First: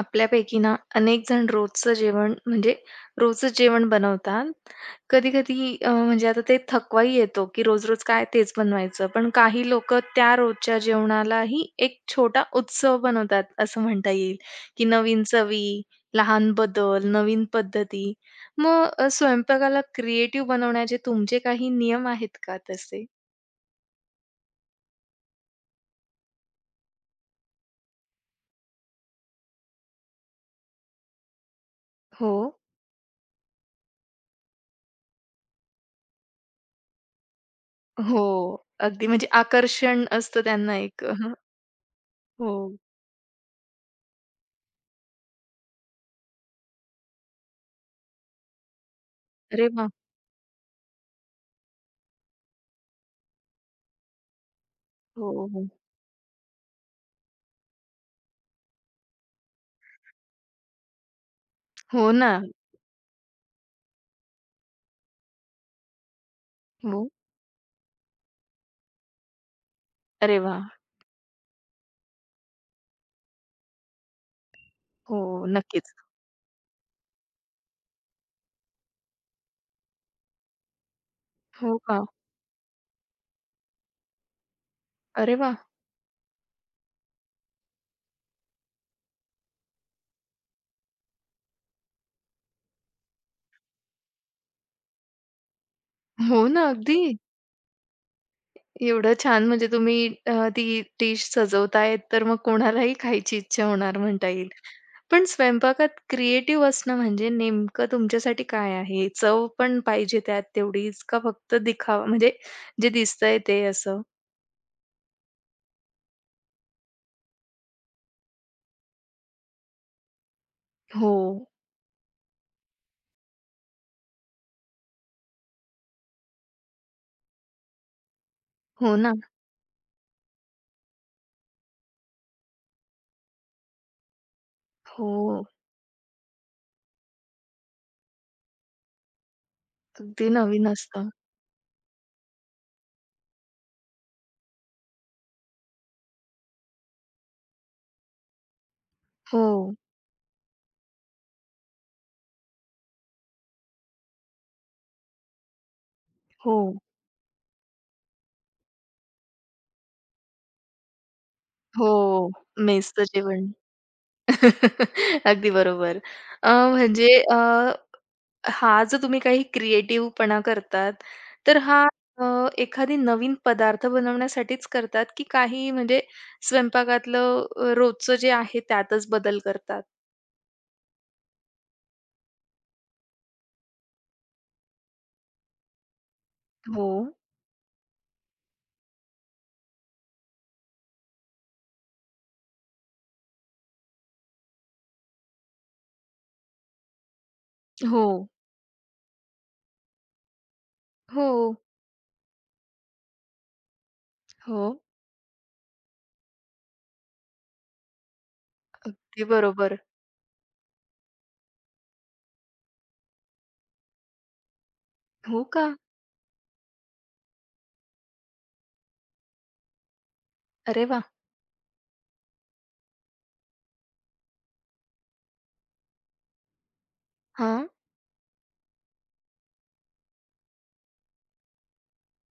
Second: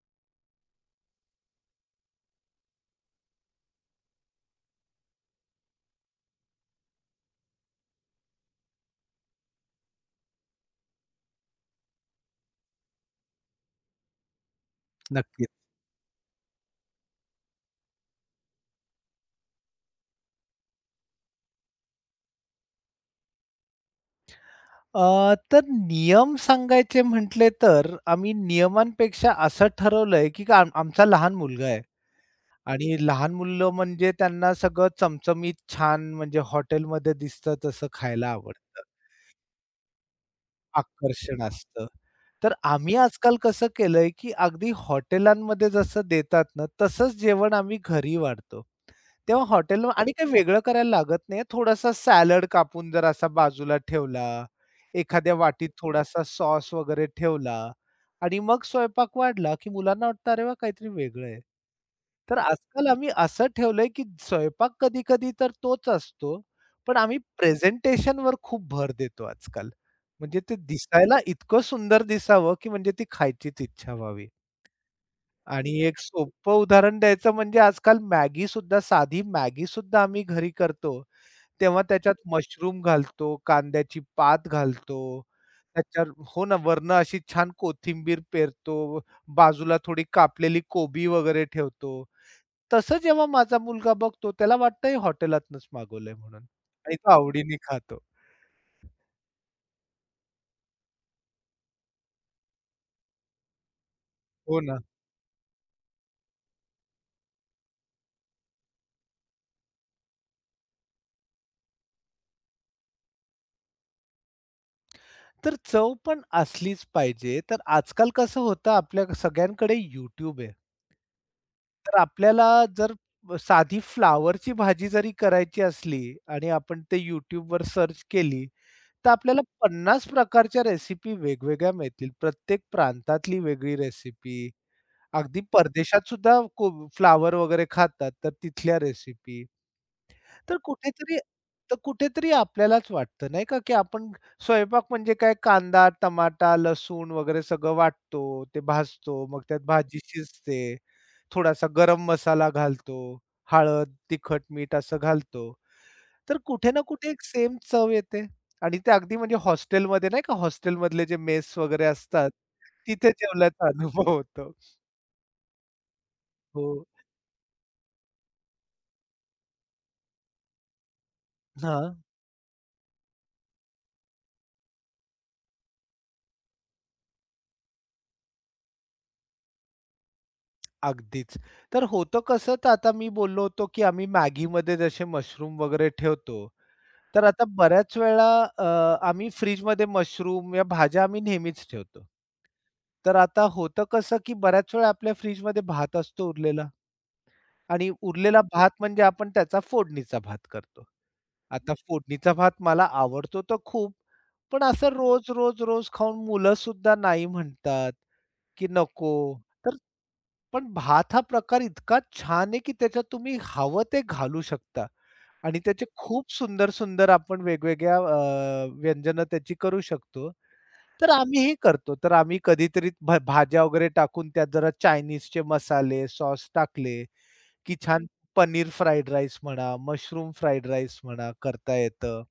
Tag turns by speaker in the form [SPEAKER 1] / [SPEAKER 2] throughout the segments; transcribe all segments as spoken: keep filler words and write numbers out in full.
[SPEAKER 1] आपल्यापैकी ना अनेकजण रोजचं जेवण म्हणजे रोजचं जेवण बनवतात. कधी-कधी अ, म्हणजे आता ते थकवाही येतो की रोज-रोज काय तेच बनवायचं, पण काही लोकं त्या रोजच्या जेवणालाही एक छोटा उत्सव बनवतात असं म्हणता येईल, की नवीन
[SPEAKER 2] नक्कीच.
[SPEAKER 1] चवी, लहान बदल, नवीन पद्धती. मग स्वयंपाकाला क्रिएटिव्ह बनवण्याचे तुमचे काही नियम आहेत का तसे?
[SPEAKER 2] अ, तर नियम सांगायचे म्हटले तर आम्ही नियमांपेक्षा असं ठरवलंय की [unintelligible] आमचा लहान मुलगा आहे
[SPEAKER 1] हो.
[SPEAKER 2] आणि लहान मुलं म्हणजे त्यांना सगळं चमचमीत छान म्हणजे हॉटेलमध्ये दिसतं तसं खायला
[SPEAKER 1] हो,
[SPEAKER 2] आवडतं.
[SPEAKER 1] अगदी म्हणजे आकर्षण असतं त्यांना एक हं.
[SPEAKER 2] आकर्षण असतं. तर
[SPEAKER 1] हो..
[SPEAKER 2] आम्ही आजकाल कसं केलंय की अगदी हॉटेलांमध्ये जसं देतात ना तसंच जेवण आम्ही घरी वाढतो. तेव्हा
[SPEAKER 1] अरे
[SPEAKER 2] हॉटेल
[SPEAKER 1] वाह!
[SPEAKER 2] आणि काही वेगळं करायला लागत नाही. थोडासा सलाद कापून जर असा बाजूला ठेवला, एखाद्या
[SPEAKER 1] हो,
[SPEAKER 2] वाटीत
[SPEAKER 1] हो.
[SPEAKER 2] थोडासा सॉस वगैरे ठेवला आणि मग स्वयंपाक वाढला की मुलांना वाटतं, अरे, वा! काहीतरी वेगळं आहे.
[SPEAKER 1] हो ना.
[SPEAKER 2] तर आजकाल आम्ही असं ठेवलंय की स्वयंपाक कधी-कधी तर तोच असतो. पण
[SPEAKER 1] हो.
[SPEAKER 2] आम्ही प्रेझेंटेशनवर खूप भर देतो आजकाल.
[SPEAKER 1] अरे
[SPEAKER 2] म्हणजे ते
[SPEAKER 1] वाह!
[SPEAKER 2] दिसायला इतकं सुंदर दिसावं की म्हणजे ती खायचीच इच्छा व्हावी.
[SPEAKER 1] हो,
[SPEAKER 2] आणि
[SPEAKER 1] नक्कीच.
[SPEAKER 2] एक सोपं उदाहरण द्यायचं म्हणजे आजकाल MAGGI सुद्धा साधी MAGGI सुद्धा आम्ही घरी करतो.
[SPEAKER 1] हो
[SPEAKER 2] तेव्हा
[SPEAKER 1] का?
[SPEAKER 2] त्याच्यात मशरूम घालतो, कांद्याची पात घालतो,
[SPEAKER 1] अरे वाह!
[SPEAKER 2] त्याच्यात हो ना. वरनं अशी छान कोथिंबीर पेरतो, बाजूला थोडी कापलेली कोबी वगैरे ठेवतो. तसं जेव्हा माझा मुलगा बघतो त्याला वाटत हे हॉटेलातनच मागवलंय म्हणून
[SPEAKER 1] हो ना.
[SPEAKER 2] आणि तो
[SPEAKER 1] अगदी.
[SPEAKER 2] आवडीने खातो.
[SPEAKER 1] एवढं छान म्हणजे तुम्ही अ, ती डिश सजवताय तर मग कोणालाही खायची इच्छा होणार म्हणता येईल.
[SPEAKER 2] हो ना.
[SPEAKER 1] पण स्वयंपाकात क्रिएटिव्ह असणं म्हणजे नेमकं तुमच्यासाठी काय आहे? चव पण पाहिजे त्यात तेवढीच का फक्त दिखावा म्हणजे जे दिसतंय ते असं?
[SPEAKER 2] तर चव पण असलीच पाहिजे तर आजकाल कसं होतं आपल्या सगळ्यांकडे YouTube आहे.
[SPEAKER 1] हो.
[SPEAKER 2] तर आपल्याला जर, साधी फ्लॉवरची भाजी जरी करायची असली आणि आपण ते YouTubeवर सर्च केली.
[SPEAKER 1] हो
[SPEAKER 2] तर
[SPEAKER 1] ना.
[SPEAKER 2] आपल्याला पन्नास प्रकारच्या रेसिपी वेगवेगळ्या मिळतील, प्रत्येक प्रांतातली वेगळी रेसिपी. अगदी
[SPEAKER 1] हो.
[SPEAKER 2] परदेशातसुद्धा कोब फ्लॉवर वगैरे खातात तर तिथल्या रेसिपी.
[SPEAKER 1] अगदी
[SPEAKER 2] तर
[SPEAKER 1] नवीन असतं.
[SPEAKER 2] कुठेतरी तर कुठेतरी आपल्यालाच वाटतं नाही का, की आपण स्वयंपाक म्हणजे काय कांदा, टमाटा, लसूण वगैरे सगळं वाटतो, ते भाजतो, मग त्यात
[SPEAKER 1] हो.
[SPEAKER 2] भाजी शिजते. थोडासा गरम मसाला घालतो, हळद, तिखट, मीठ असं घालतो. तर कुठे
[SPEAKER 1] हो.
[SPEAKER 2] ना कुठे एक सेम चव येते आणि ते अगदी म्हणजे हॉस्टेलमध्ये नाही का हॉस्टेलमधले जे मेस वगैरे असतात
[SPEAKER 1] हो मेसचं
[SPEAKER 2] तिथे
[SPEAKER 1] जेवण.
[SPEAKER 2] जेवल्याचा अनुभव होतो.
[SPEAKER 1] अगदी बरोबर. अ,
[SPEAKER 2] हो.
[SPEAKER 1] म्हणजे अ, हा जो तुम्ही काही क्रिएटिव्हपणा करतात, तर हा
[SPEAKER 2] हां.
[SPEAKER 1] अ, एखादी नवीन पदार्थ बनवण्यासाठीच करतात, की काही म्हणजे स्वयंपाकातलं रोजचं जे आहे त्यातच बदल करतात?
[SPEAKER 2] अगदीच तर होतं कसं, तर आता मी बोललो होतो की आम्ही MAGGIमध्ये जसे मशरूम वगैरे ठेवतो.
[SPEAKER 1] हो.
[SPEAKER 2] तर आता बऱ्याच वेळा अ, आम्ही फ्रिजमध्ये मशरूम या भाज्या आम्ही नेहमीच ठेवतो. तर आता होतं कसं की बऱ्याच वेळा आपल्या फ्रिजमध्ये भात असतो उरलेला आणि
[SPEAKER 1] हो.
[SPEAKER 2] उरलेला भात म्हणजे आपण त्याचा फोडणीचा भात करतो.
[SPEAKER 1] हो.
[SPEAKER 2] आता फोडणीचा भात मला आवडतो तर खूप पण
[SPEAKER 1] हो.
[SPEAKER 2] असं. रोज, रोज, रोज खाऊन मुलं सुद्धा नाही म्हणतात की नको.
[SPEAKER 1] अगदी
[SPEAKER 2] तर
[SPEAKER 1] बरोबर.
[SPEAKER 2] पण भात हा प्रकार इतका छान आहे, की त्याच्यात तुम्ही हवं ते घालू शकता.
[SPEAKER 1] हो,
[SPEAKER 2] आणि
[SPEAKER 1] का?
[SPEAKER 2] त्याचे खूप सुंदर-सुंदर आपण वेगवेगळ्या अ, व्यंजन त्याची करू शकतो.
[SPEAKER 1] अरे, वाह!
[SPEAKER 2] तर आम्ही ही करतो. तर आम्ही कधीतरी भा भाज्या वगैरे टाकून, त्या जरा चाइनीजचे मसाले, सॉस टाकले.
[SPEAKER 1] हां.
[SPEAKER 2] की छान पनीर फ्राईड राईस म्हणा, मशरूम फ्राईड राईस म्हणा करता येतं.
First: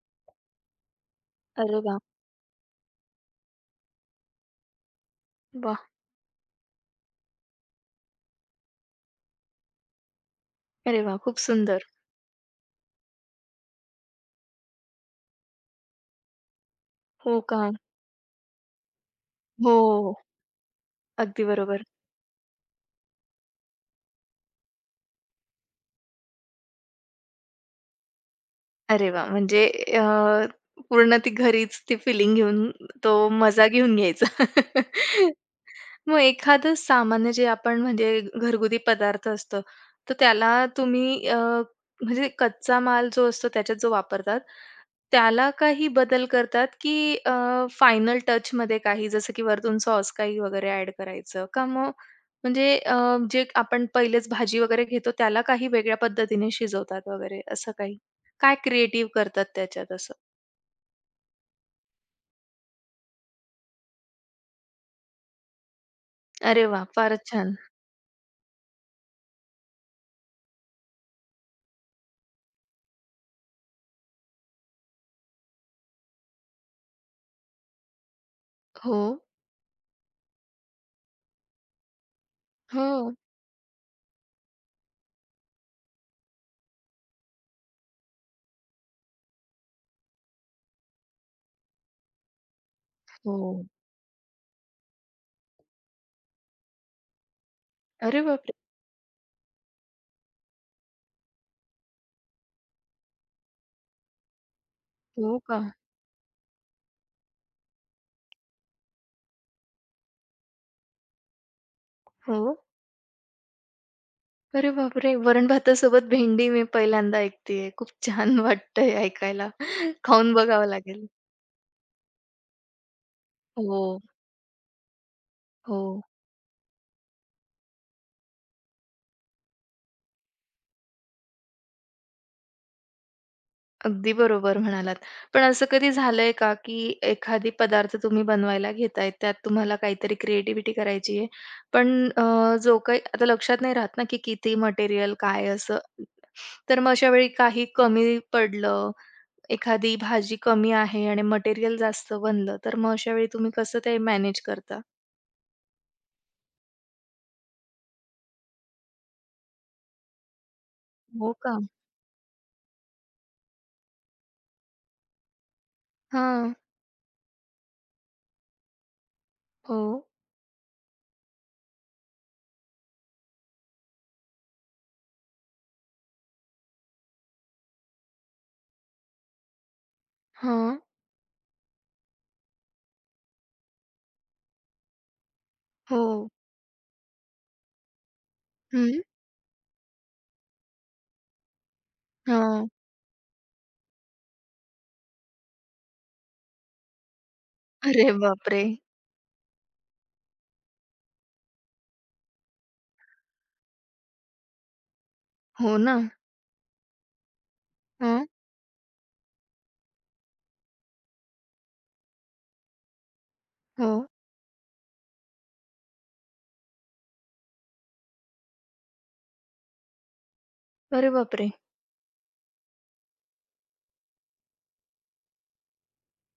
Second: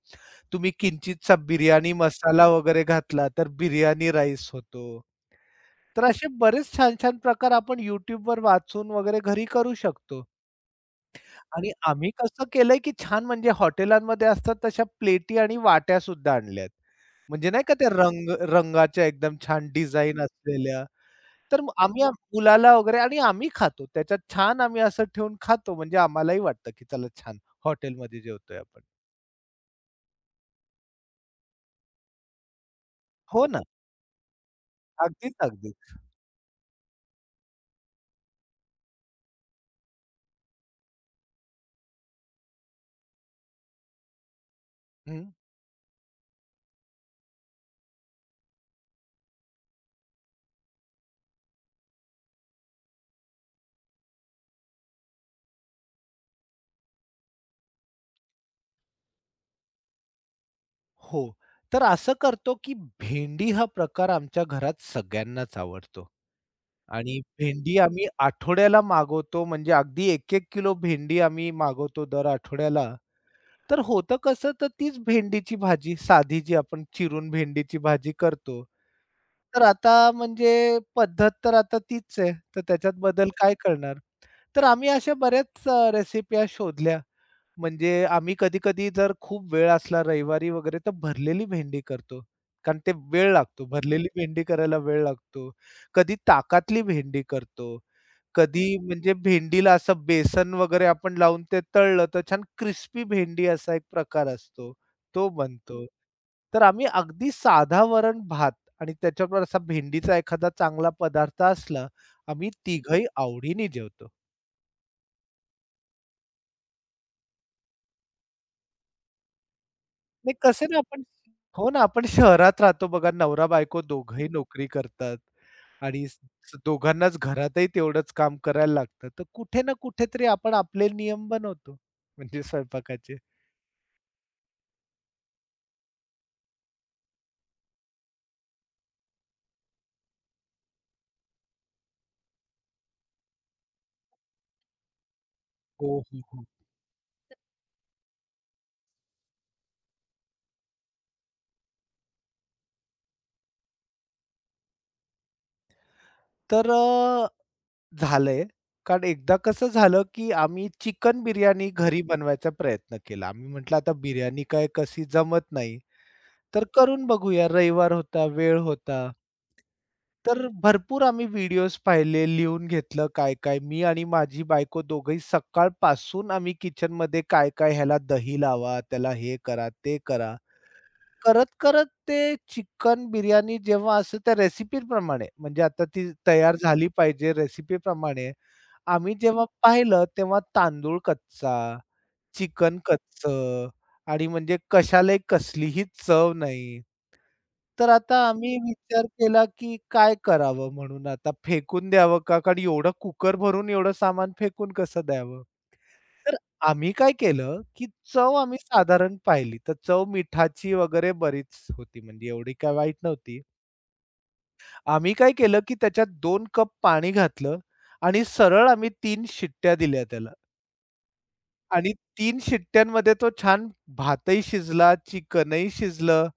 [SPEAKER 2] तुम्ही किंचितसा
[SPEAKER 1] अरे,
[SPEAKER 2] बिर्याणी
[SPEAKER 1] वाह!
[SPEAKER 2] मसाला वगैरे घातला, तर बिर्याणी राईस होतो.
[SPEAKER 1] वाह!
[SPEAKER 2] तर असे बरेच छान-छान प्रकार आपण YouTube वर वाचून वगैरे घरी करू शकतो.
[SPEAKER 1] अरे वाह! खूप
[SPEAKER 2] आणि
[SPEAKER 1] सुंदर.
[SPEAKER 2] आम्ही कसं केलंय, की छान म्हणजे हॉटेलमध्ये असतात तशा प्लेटी आणि वाट्या सुद्धा आणल्यात.
[SPEAKER 1] हो,
[SPEAKER 2] म्हणजे
[SPEAKER 1] का?
[SPEAKER 2] नाही का ते रंग रंगाच्या, एकदम छान
[SPEAKER 1] हो,
[SPEAKER 2] डिझाइन असलेल्या.
[SPEAKER 1] अगदी
[SPEAKER 2] तर मग
[SPEAKER 1] बरोबर.
[SPEAKER 2] आम्ही मुलाला वगैरे आणि आम्ही खातो त्याच्यात. छान आम्ही असं ठेवून खातो, म्हणजे आम्हालाही वाटतं, की चला, छान हॉटेलमध्ये जेवतोय आपण.
[SPEAKER 1] अरे, वा! म्हणजे अ, पूर्ण ती घरीच ती फिलिंग घेऊन, तो
[SPEAKER 2] हो, ना.
[SPEAKER 1] मजा घेऊन घ्यायचा.
[SPEAKER 2] अगदीच, अगदीच.
[SPEAKER 1] मग एखादं सामान्य जे आपण म्हणजे घरगुती पदार्थ असतो, तर त्याला तुम्ही अ, म्हणजे कच्चा माल जो असतो, त्याच्यात जो वापरतात.
[SPEAKER 2] हं.
[SPEAKER 1] त्याला काही बदल करतात की अ, फायनल टचमध्ये काही, जसं की वरतून सॉस काही वगैरे ॲड करायचं का मग म्हणजे अ, जे आपण पहिलेच भाजी वगैरे घेतो, त्याला काही वेगळ्या पद्धतीने शिजवतात वगैरे असं काही काय क्रिएटिव्ह करतात त्याच्यात असं?
[SPEAKER 2] हो. तर असं करतो की भेंडी हा प्रकार आमच्या घरात सगळ्यांनाच आवडतो.
[SPEAKER 1] अरे वाह!
[SPEAKER 2] आणि
[SPEAKER 1] फारच छान.
[SPEAKER 2] भेंडी आम्ही आठवड्याला मागवतो म्हणजे अगदी एक एक किलो भेंडी आम्ही मागवतो दर आठवड्याला. तर होतं कसं तर तीच भेंडीची भाजी साधी जी आपण चिरून भेंडीची भाजी करतो.
[SPEAKER 1] हो.
[SPEAKER 2] तर आता म्हणजे पद्धत तर आता तीच आहे. तर त्याच्यात
[SPEAKER 1] हो.
[SPEAKER 2] बदल काय करणार? तर आम्ही अशा बऱ्याच रेसिपी ह्या शोधल्या. म्हणजे आम्ही कधी-कधी जर खूप वेळ असला रविवारी वगैरे तर भरलेली भेंडी करतो. कारण ते वेळ लागतो
[SPEAKER 1] हो.
[SPEAKER 2] भरलेली भेंडी करायला वेळ लागतो. कधी ताकतली भेंडी करतो,
[SPEAKER 1] अरे बापरे!
[SPEAKER 2] कधी म्हणजे भेंडीला असं बेसन वगैरे आपण लावून ते तळल तर छान क्रिस्पी भेंडी असा एक प्रकार असतो, तो
[SPEAKER 1] हो का?
[SPEAKER 2] बनतो. तर आम्ही अगदी साधा वरण-भात आणि त्याच्याबरोबर असा भेंडीचा एखादा चांगला पदार्थ असला, आम्ही
[SPEAKER 1] हो.
[SPEAKER 2] तिघंही आवडीने जेवतो.
[SPEAKER 1] अरे बापरे! वरण-भातासोबत भेंडी मी पहिल्यांदा ऐकतेय. खूप छान वाटतंय ऐकायला,
[SPEAKER 2] नाही,
[SPEAKER 1] खाऊन बघावं
[SPEAKER 2] कसं ना आपण
[SPEAKER 1] लागेल.
[SPEAKER 2] हो ना आपण शहरात राहतो बघा नवरा-बायको
[SPEAKER 1] हो.
[SPEAKER 2] दोघंही नोकरी करतात
[SPEAKER 1] हो.
[SPEAKER 2] आणि दोघांनाच घरातही तेवढंच काम करायला लागतं. तर कुठे ना कुठेतरी आपण आपले नियम बनवतो, म्हणजे स्वयंपाकाचे.
[SPEAKER 1] अगदी बरोबर म्हणालात. पण असं कधी झालंय का, की एखादी पदार्थ तुम्ही बनवायला घेताय, त्यात तुम्हाला काहीतरी क्रिएटिव्हिटी करायची आहे, पण अ, जो काही आता लक्षात नाही राहत ना, की किती मटेरिअल काय असं.
[SPEAKER 2] हो, हो, हो.
[SPEAKER 1] तर मग अशा वेळी काही कमी पडलं, एखादी भाजी कमी आहे आणि मटेरिअल जास्त बनलं, तर मग अशावेळी तुम्ही कसं ते मॅनेज करता?
[SPEAKER 2] तर अ, झालंय कारण एकदा कसं झालं, की आम्ही चिकन
[SPEAKER 1] हो का?
[SPEAKER 2] बिर्याणी घरी बनवायचा प्रयत्न केला. आम्ही म्हटलं, आता बिर्याणी काय, कशी जमत नाही,
[SPEAKER 1] हां.
[SPEAKER 2] तर करून बघूया. रविवार होता, वेळ होता.
[SPEAKER 1] हो.
[SPEAKER 2] तर भरपूर आम्ही व्हिडिओज पाहिले, लिहून घेतलं काय काय. मी आणि माझी बायको दोघेही सकाळपासून आम्ही किचनमध्ये काय-काय, ह्याला दही लावा, त्याला हे करा, ते करा.
[SPEAKER 1] हां.
[SPEAKER 2] करत करत ते चिकन बिर्याणी, जेव्हा असं त्या रेसिपीप्रमाणे म्हणजे आता ती
[SPEAKER 1] हो.
[SPEAKER 2] तयार झाली पाहिजे रेसिपीप्रमाणे.
[SPEAKER 1] हं.
[SPEAKER 2] आम्ही जेव्हा पाहिलं, तेव्हा तांदूळ कच्चा,
[SPEAKER 1] हां.
[SPEAKER 2] चिकन कच्चं आणि म्हणजे. कशालाही कसलीही चव नाही. तर
[SPEAKER 1] अरे,
[SPEAKER 2] आता आम्ही
[SPEAKER 1] बापरे!
[SPEAKER 2] विचार केला, की काय करावं म्हणून. आता फेकून द्यावं का कारण एवढं कुकर भरून एवढं सामान फेकून कसं द्यावं,
[SPEAKER 1] हो ना.
[SPEAKER 2] तर आम्ही काय केलं, की
[SPEAKER 1] हं.
[SPEAKER 2] चव आम्ही साधारण पाहिली, तर चव मिठाची वगैरे बरीच होती. म्हणजे एवढी काय वाईट नव्हती.
[SPEAKER 1] हां.
[SPEAKER 2] आम्ही काय केलं, की त्याच्यात दोन कप पाणी घातलं आणि सरळ आम्ही तीन शिट्ट्या दिल्या त्याला.
[SPEAKER 1] अरे बापरे!
[SPEAKER 2] आणि तीन शिट्ट्यांमध्ये तो छान भातही शिजला, चिकन ही शिजलं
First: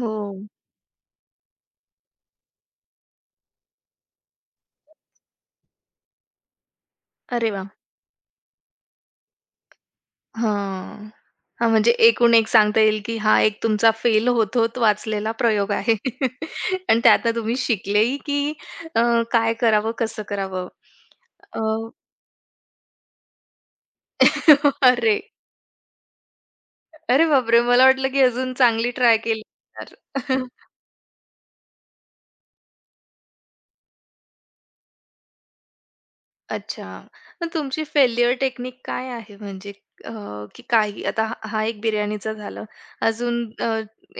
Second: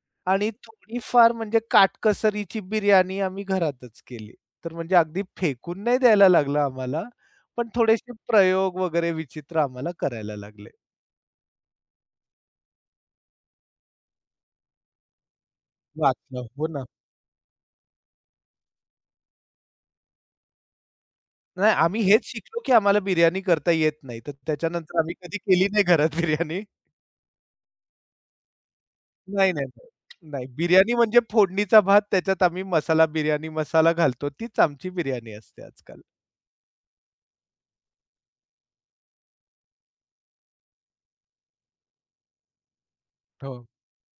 [SPEAKER 1] हो.
[SPEAKER 2] आणि थोडीफार, म्हणजे काटकसरीची बिर्याणी आम्ही घरातच केली. तर म्हणजे अगदी फेकून नाही द्यायला लागलं आम्हाला
[SPEAKER 1] अरे
[SPEAKER 2] पण
[SPEAKER 1] वाह!
[SPEAKER 2] थोडेशे प्रयोग वगैरे विचित्र आम्हाला करायला लागले.
[SPEAKER 1] हां, हां म्हणजे एकूण-एक सांगता येईल, की हा एक तुमचा फेल होत होत वाचलेला प्रयोग आहे.
[SPEAKER 2] वाचलं. हो ना.
[SPEAKER 1] आणि त्यात तुम्ही शिकले ही की अ, काय करावं, कसं करावं? अ
[SPEAKER 2] नाही. आम्ही हेच शिकलो की आम्हाला बिर्याणी करता येत नाही. तर त्याच्यानंतर आम्ही
[SPEAKER 1] अरे!
[SPEAKER 2] कधी केली नाही घरात बिर्याणी.
[SPEAKER 1] अरे बापरे! मला वाटलं, की अजून चांगली ट्राय केली
[SPEAKER 2] नाही, नाही,
[SPEAKER 1] असणार.
[SPEAKER 2] नाही, नाही. बिर्याणी म्हणजे फोडणीचा भात त्याच्यात आम्ही मसाला बिर्याणी मसाला घालतो तीच आमची बिर्याणी असते आजकाल.
[SPEAKER 1] अच्छा मग तुमची फेल्युर टेक्निक काय आहे? म्हणजे अ, की काय, आता हा एक बिर्याणीचा झालं. अजून
[SPEAKER 2] हो.
[SPEAKER 1] अ,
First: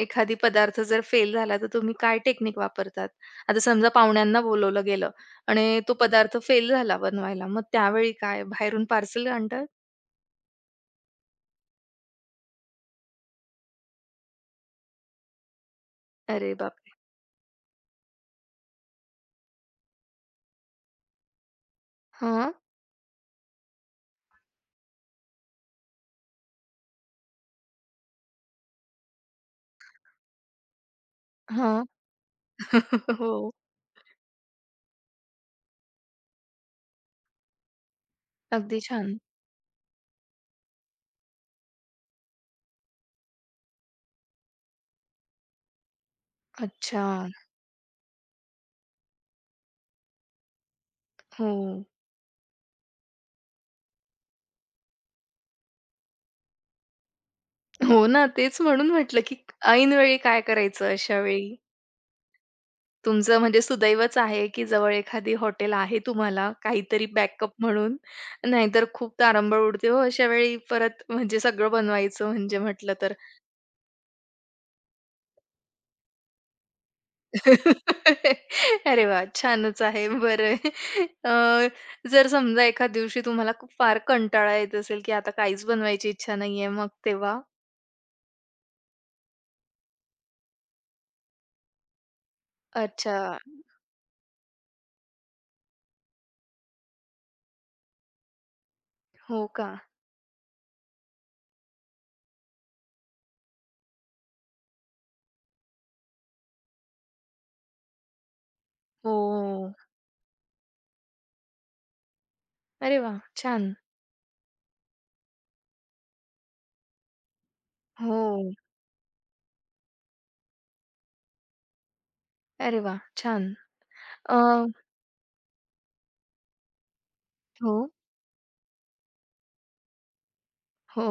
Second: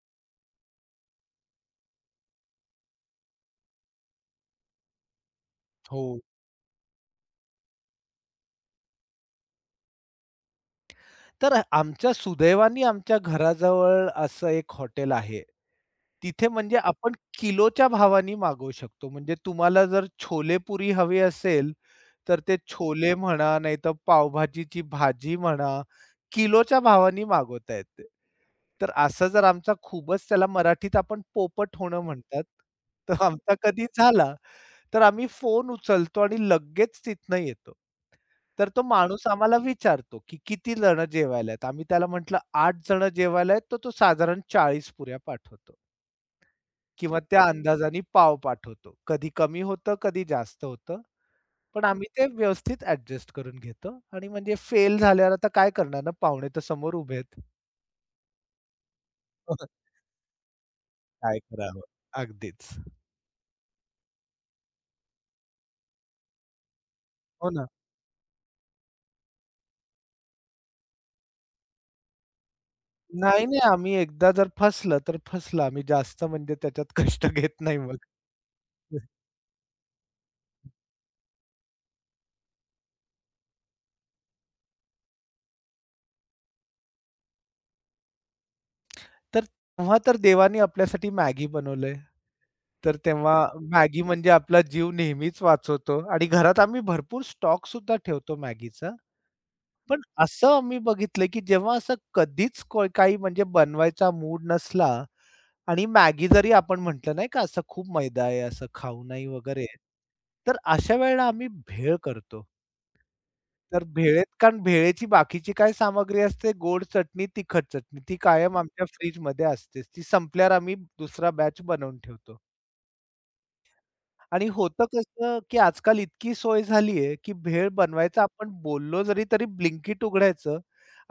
[SPEAKER 1] एखादा पदार्थ जर फेल झाला, तर तुम्ही काय टेक्निक वापरतात? आता समजा पाहुण्यांना बोलावलं गेलं आणि तो
[SPEAKER 2] हो.
[SPEAKER 1] पदार्थ फेल झाला बनवायला मग त्यावेळी काय बाहेरून पार्सल आणता?
[SPEAKER 2] तर आमच्या सुदैवानी, आमच्या घराजवळ असं एक हॉटेल आहे. तिथे
[SPEAKER 1] अरे
[SPEAKER 2] म्हणजे
[SPEAKER 1] बापरे!
[SPEAKER 2] आपण किलोच्या भावानी मागवू शकतो. म्हणजे तुम्हाला जर छोले पुरी हवी असेल, तर
[SPEAKER 1] हां.
[SPEAKER 2] ते छोले म्हणा, नाहीतर पावभाजीची भाजी म्हणा, किलोच्या भावानी मागवता येते. तर असं जर आमचा खूपच, त्याला मराठीत आपण पोपट
[SPEAKER 1] हां,
[SPEAKER 2] होणं म्हणतात, तर
[SPEAKER 1] हो.
[SPEAKER 2] आमचा कधी झाला तर आम्ही फोन उचलतो आणि लगेच तिथनं येतो. तर
[SPEAKER 1] अगदी
[SPEAKER 2] तो
[SPEAKER 1] छान.
[SPEAKER 2] माणूस आम्हाला विचारतो, की कितीजण जेवायला आहेत. आम्ही त्याला म्हटलं आठ जण जेवायला आहेत, तर तो साधारण चाळीस पुऱ्या पाठवतो.
[SPEAKER 1] अच्छा.
[SPEAKER 2] किंवा त्या अंदाजाने पाव पाठवतो. कधी कमी होतं, कधी जास्त होतं, पण
[SPEAKER 1] हो.
[SPEAKER 2] आम्ही ते व्यवस्थित ॲडजस्ट करून घेतो. आणि म्हणजे फेल झाल्यावर आता काय करणार ना पाहुणे तर समोर उभे आहेत.
[SPEAKER 1] हो ना, तेच म्हणून म्हटलं की ऐनवेळी काय करायचं अशा
[SPEAKER 2] काय
[SPEAKER 1] वेळी?
[SPEAKER 2] करावं? अगदीच.
[SPEAKER 1] तुमचं म्हणजे सुदैवच आहे की जवळ एखादी हॉटेल आहे, तुम्हाला काहीतरी
[SPEAKER 2] हो,
[SPEAKER 1] बॅकअप
[SPEAKER 2] ना.
[SPEAKER 1] म्हणून. नाहीतर खूप तारांबळ उडते हो, अशावेळी परत म्हणजे सगळं बनवायचं म्हणजे म्हटलं तर.
[SPEAKER 2] नाही, नाही. आम्ही एकदा जर फसलं, तर फसलं. आम्ही जास्त म्हणजे त्याच्यात कष्ट घेत नाही मग
[SPEAKER 1] अरे
[SPEAKER 2] हं.
[SPEAKER 1] वाह! छानच आहे. बरं अ, जर समजा एखाद दिवशी तुम्हाला खूप फार कंटाळा येत असेल की आता काहीच बनवायची इच्छा नाहीये मग तेव्हा?
[SPEAKER 2] तर तेव्हा तर देवाने आपल्यासाठी मॅगी बनवलंय, तर तेव्हा
[SPEAKER 1] अच्छा.
[SPEAKER 2] मॅगी म्हणजे आपला जीव नेहमीच वाचवतो आणि घरात आम्ही भरपूर स्टॉकसुद्धा ठेवतो मॅगीचा,
[SPEAKER 1] हो का?
[SPEAKER 2] पण असं आम्ही बघितलं, की जेव्हा असं कधीच काही म्हणजे बनवायचा मूड नसला आणि मॅगी जरी आपण म्हंटलं, नाही का असं खूप मैदा आहे, असं खाऊ
[SPEAKER 1] हो,
[SPEAKER 2] नाही वगैरे,
[SPEAKER 1] हो.
[SPEAKER 2] तर अशा वेळेला आम्ही भेळ करतो.
[SPEAKER 1] अरे वाह! छान.
[SPEAKER 2] तर भेळेत कारण भेळेची बाकीची काय सामग्री असते, गोड चटणी, तिखट चटणी ती कायम
[SPEAKER 1] हो.
[SPEAKER 2] आमच्या फ्रिजमध्ये असते. ती संपल्यावर आम्ही दुसरा बॅच बनवून ठेवतो.
[SPEAKER 1] अरे वाह! छान. अ
[SPEAKER 2] आणि होतं कसं, की आजकाल इतकी सोय झालीये, की भेळ
[SPEAKER 1] हो.
[SPEAKER 2] बनवायचा आपण बोललो जरी, तरी ब्लिंकीट उघडायचं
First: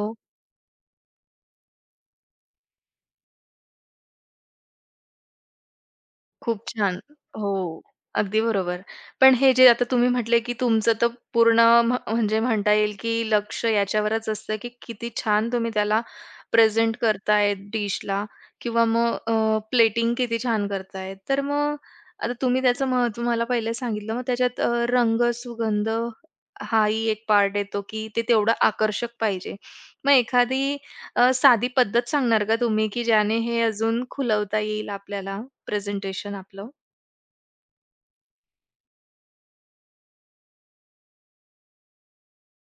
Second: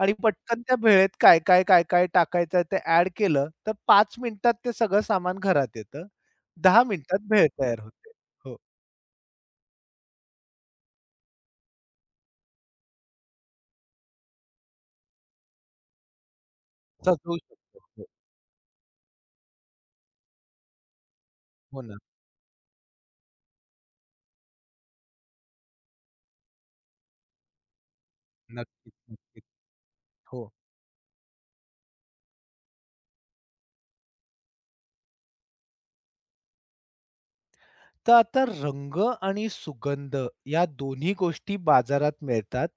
[SPEAKER 2] आणि पटकन त्या भेळेत काय, काय, काय, काय टाकायचं आहे ते ॲड केलं, तर पाच मिनिटात ते सगळं सामान घरात येतं.
[SPEAKER 1] खूप
[SPEAKER 2] दहा
[SPEAKER 1] छान.
[SPEAKER 2] मिनिटात भेळ तयार
[SPEAKER 1] हो,
[SPEAKER 2] होते.
[SPEAKER 1] अगदी
[SPEAKER 2] हो.
[SPEAKER 1] बरोबर. पण हे जे आता तुम्ही म्हंटले, की तुमचं तर पूर्ण म्ह म्हणजे म्हणता येईल, की लक्ष याच्यावरच असतं, की किती छान तुम्ही त्याला प्रेझेंट
[SPEAKER 2] सजवू
[SPEAKER 1] करताय
[SPEAKER 2] शकतो. हो.
[SPEAKER 1] डिशला किंवा मग अ, प्लेटिंग किती छान करताय. तर मग
[SPEAKER 2] हो ना.
[SPEAKER 1] आता तुम्ही त्याचं महत्व मला पहिले सांगितलं. मग त्याच्यात अ, रंग, सुगंध हाही एक पार्ट येतो, की ते तेवढं
[SPEAKER 2] नक्कीच,
[SPEAKER 1] आकर्षक
[SPEAKER 2] नक्कीच.
[SPEAKER 1] पाहिजे. मग
[SPEAKER 2] हो.
[SPEAKER 1] एखादी अ, साधी पद्धत सांगणार का तुम्ही, की ज्याने हे अजून खुलवता येईल आपल्याला प्रेझेंटेशन आपलं?
[SPEAKER 2] तर आता रंग आणि सुगंध या दोन्ही गोष्टी बाजारात मिळतात.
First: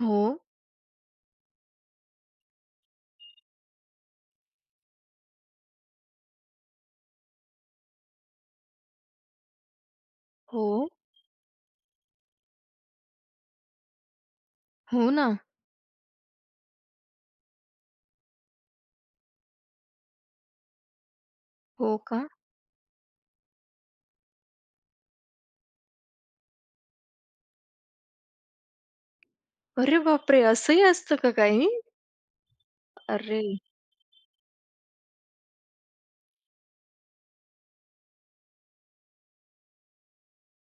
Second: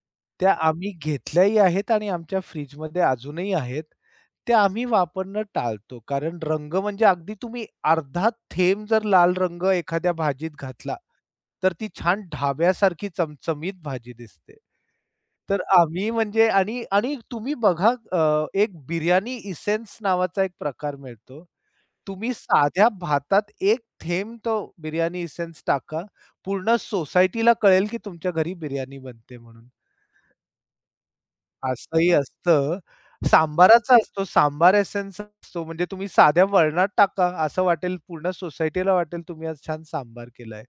[SPEAKER 1] हो.
[SPEAKER 2] त्या आम्ही घेतल्याही आहेत आणि आमच्या फ्रिजमध्ये अजूनही आहेत. त्या आम्ही वापरणं टाळतो कारण रंग म्हणजे अगदी तुम्ही अर्धा थेंब जर लाल रंग एखाद्या भाजीत
[SPEAKER 1] हो.
[SPEAKER 2] घातला तर ती छान ढाब्यासारखी चमचमीत भाजी दिसते.
[SPEAKER 1] हो ना.
[SPEAKER 2] तर आम्ही म्हणजे आणि आणि तुम्ही बघा अ, एक बिर्याणी एसेन्स नावाचा एक प्रकार मिळतो.
[SPEAKER 1] हो का?
[SPEAKER 2] तुम्ही साध्या भातात एक थेंब तो बिर्याणी एसेन्स टाका. पूर्ण सोसायटीला कळेल की तुमच्या घरी बिर्याणी बनते म्हणून.
[SPEAKER 1] अरे, बापरे, असंही असतं का काही?
[SPEAKER 2] असंही असतं
[SPEAKER 1] अरे!
[SPEAKER 2] सांबाराचा असतो सांबार एसेन्स असतो म्हणजे तुम्ही साध्या वरणात टाका असं वाटेल पूर्ण सोसायटीला वाटेल तुम्ही आज छान सांबार केलाय.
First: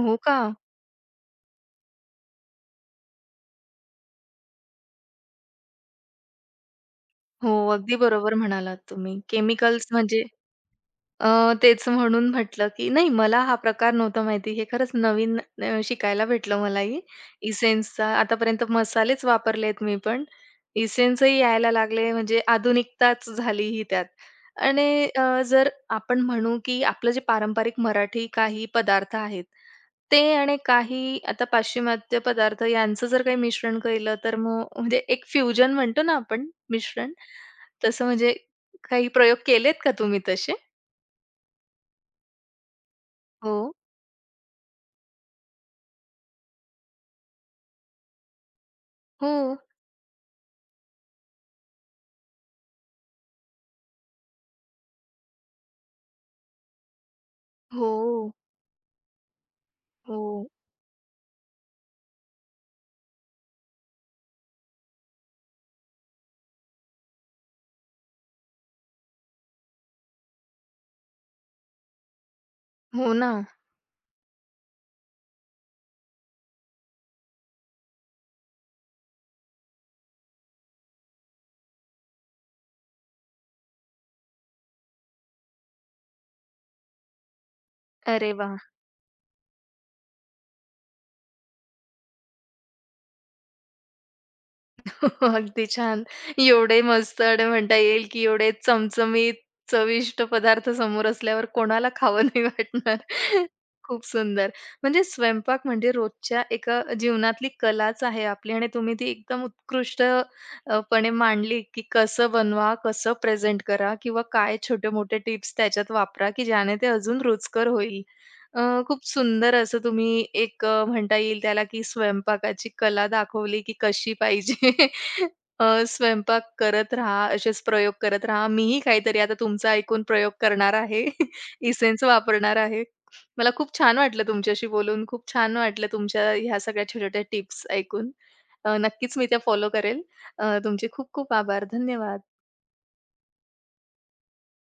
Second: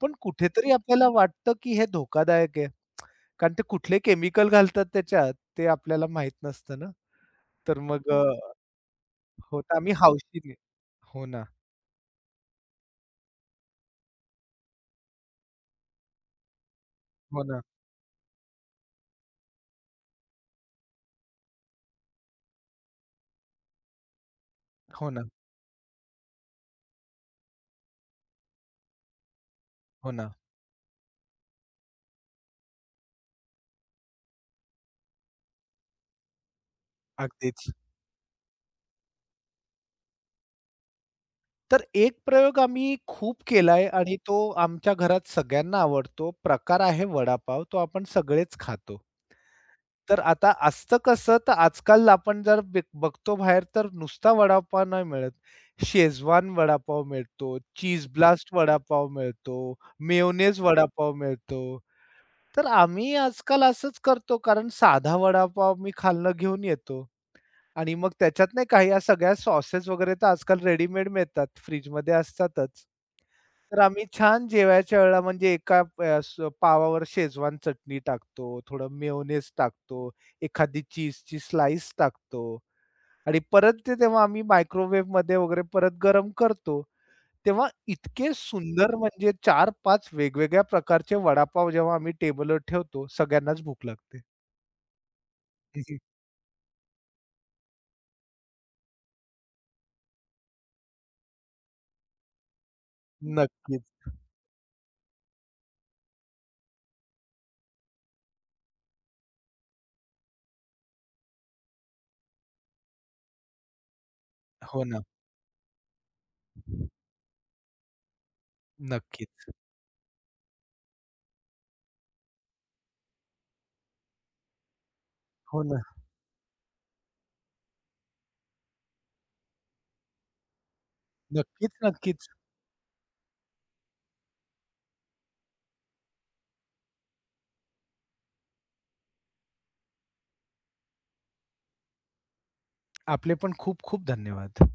[SPEAKER 2] पण
[SPEAKER 1] का?
[SPEAKER 2] कुठेतरी आपल्याला वाटतं, की हे धोकादायक आहे. कारण ते कुठले केमिकल घालतात त्याच्यात ते आपल्याला माहित नसतं ना
[SPEAKER 1] हो,
[SPEAKER 2] तर
[SPEAKER 1] अगदी
[SPEAKER 2] मग अ
[SPEAKER 1] बरोबर म्हणालात तुम्ही
[SPEAKER 2] हो तर
[SPEAKER 1] केमिकल्स
[SPEAKER 2] आम्ही
[SPEAKER 1] म्हणजे
[SPEAKER 2] हौशीने
[SPEAKER 1] अ,
[SPEAKER 2] हो ना.
[SPEAKER 1] तेच म्हणून म्हटलं, की नाही मला हा प्रकार नव्हता माहिती, हे खरंच नवीन न शिकायला भेटलं मलाही
[SPEAKER 2] हो, ना
[SPEAKER 1] एसेन्सचा आतापर्यंत मसालेच वापरलेत मी पण. एसेन्सही यायला लागले म्हणजे आधुनिकताच झाली ही त्यात आणि
[SPEAKER 2] हो, ना.
[SPEAKER 1] अ, जर आपण म्हणू, की आपलं जे पारंपरिक मराठी काही पदार्थ आहेत
[SPEAKER 2] हो,
[SPEAKER 1] ते
[SPEAKER 2] ना.
[SPEAKER 1] आणि काही आता पाश्चिमात्य पदार्थ यांचं जर काही मिश्रण केलं तर मग म्हणजे एक फ्युजन म्हणतो ना आपण मिश्रण
[SPEAKER 2] अगदीच.
[SPEAKER 1] तसं म्हणजे काही प्रयोग केलेत का तुम्ही तसे?
[SPEAKER 2] तर एक प्रयोग आम्ही खूप
[SPEAKER 1] हो.
[SPEAKER 2] केलाय आणि तो आमच्या घरात सगळ्यांना आवडतो. प्रकार आहे वडापाव. तो आपण सगळेच खातो.
[SPEAKER 1] हो.
[SPEAKER 2] तर आता असतं कसं तर आजकाल आपण जर बघ बघतो बाहेर तर नुसता वडापाव नाही मिळत, शेजवान वडापाव मिळतो, चीज
[SPEAKER 1] हो.
[SPEAKER 2] ब्लास्ट वडापाव मिळतो,
[SPEAKER 1] हो.
[SPEAKER 2] मेयोनेज वडापाव मिळतो. तर आम्ही आजकाल असंच करतो कारण साधा वडापाव मी खालनं घेऊन येतो आणि मग त्याच्यात नाही काही या सगळ्या सॉसेस वगैरे तर आजकाल रेडीमेड मिळतात, फ्रिजमध्ये असतातच.
[SPEAKER 1] हो ना.
[SPEAKER 2] तर आम्ही छान जेवायच्या वेळेला म्हणजे एका अ, पावावर शेजवान चटणी टाकतो, थोडं मेयोनेज टाकतो, एखादी चीजची स्लाइस टाकतो आणि परत ते तेव्हा आम्ही मायक्रोवेव्हमध्ये वगैरे परत गरम करतो, तेव्हा इतके
[SPEAKER 1] अरे वाह!
[SPEAKER 2] सुंदर म्हणजे चार पाच वेगवेगळ्या प्रकारचे वडापाव जेव्हा आम्ही टेबलवर ठेवतो, सगळ्यांनाच भूक लागते.
[SPEAKER 1] अगदी,
[SPEAKER 2] हं, हं.
[SPEAKER 1] छान, एवढे मस्त आणि म्हणता येईल, की एवढे चमचमीत चविष्ट पदार्थ समोर असल्यावर कोणाला खावं नाही वाटणार.
[SPEAKER 2] नक्कीच.
[SPEAKER 1] खूप सुंदर म्हणजे स्वयंपाक म्हणजे रोजच्या एका जीवनातली कलाच आहे आपली आणि तुम्ही ती एकदम उत्कृष्ट अ, पणे मांडली, की कसं बनवा, कसं प्रेझेंट करा किंवा काय
[SPEAKER 2] हो ना.
[SPEAKER 1] छोटे-मोठे टिप्स त्याच्यात वापरा, की ज्याने ते अजून रुचकर होईल. अ, खूप
[SPEAKER 2] नक्कीच.
[SPEAKER 1] सुंदर असं तुम्ही एक अ, म्हणता येईल त्याला, की स्वयंपाकाची कला दाखवली, की कशी पाहिजे.
[SPEAKER 2] हो ना.
[SPEAKER 1] अ, स्वयंपाक करत रहा. असेच प्रयोग करत राहा. मीही काहीतरी आता तुमचं ऐकून प्रयोग करणार आहे,
[SPEAKER 2] नक्कीच,
[SPEAKER 1] इसेन्स
[SPEAKER 2] नक्कीच.
[SPEAKER 1] वापरणार आहे. मला खूप छान वाटलं तुमच्याशी बोलून, खूप छान वाटलं तुमच्या ह्या सगळ्या छोट्या-छोट्या टिप्स ऐकून. अ, नक्कीच मी त्या फॉलो करेल. अ, तुमचे खूप-खूप आभार. धन्यवाद.
[SPEAKER 2] आपले पण खूप-खूप धन्यवाद.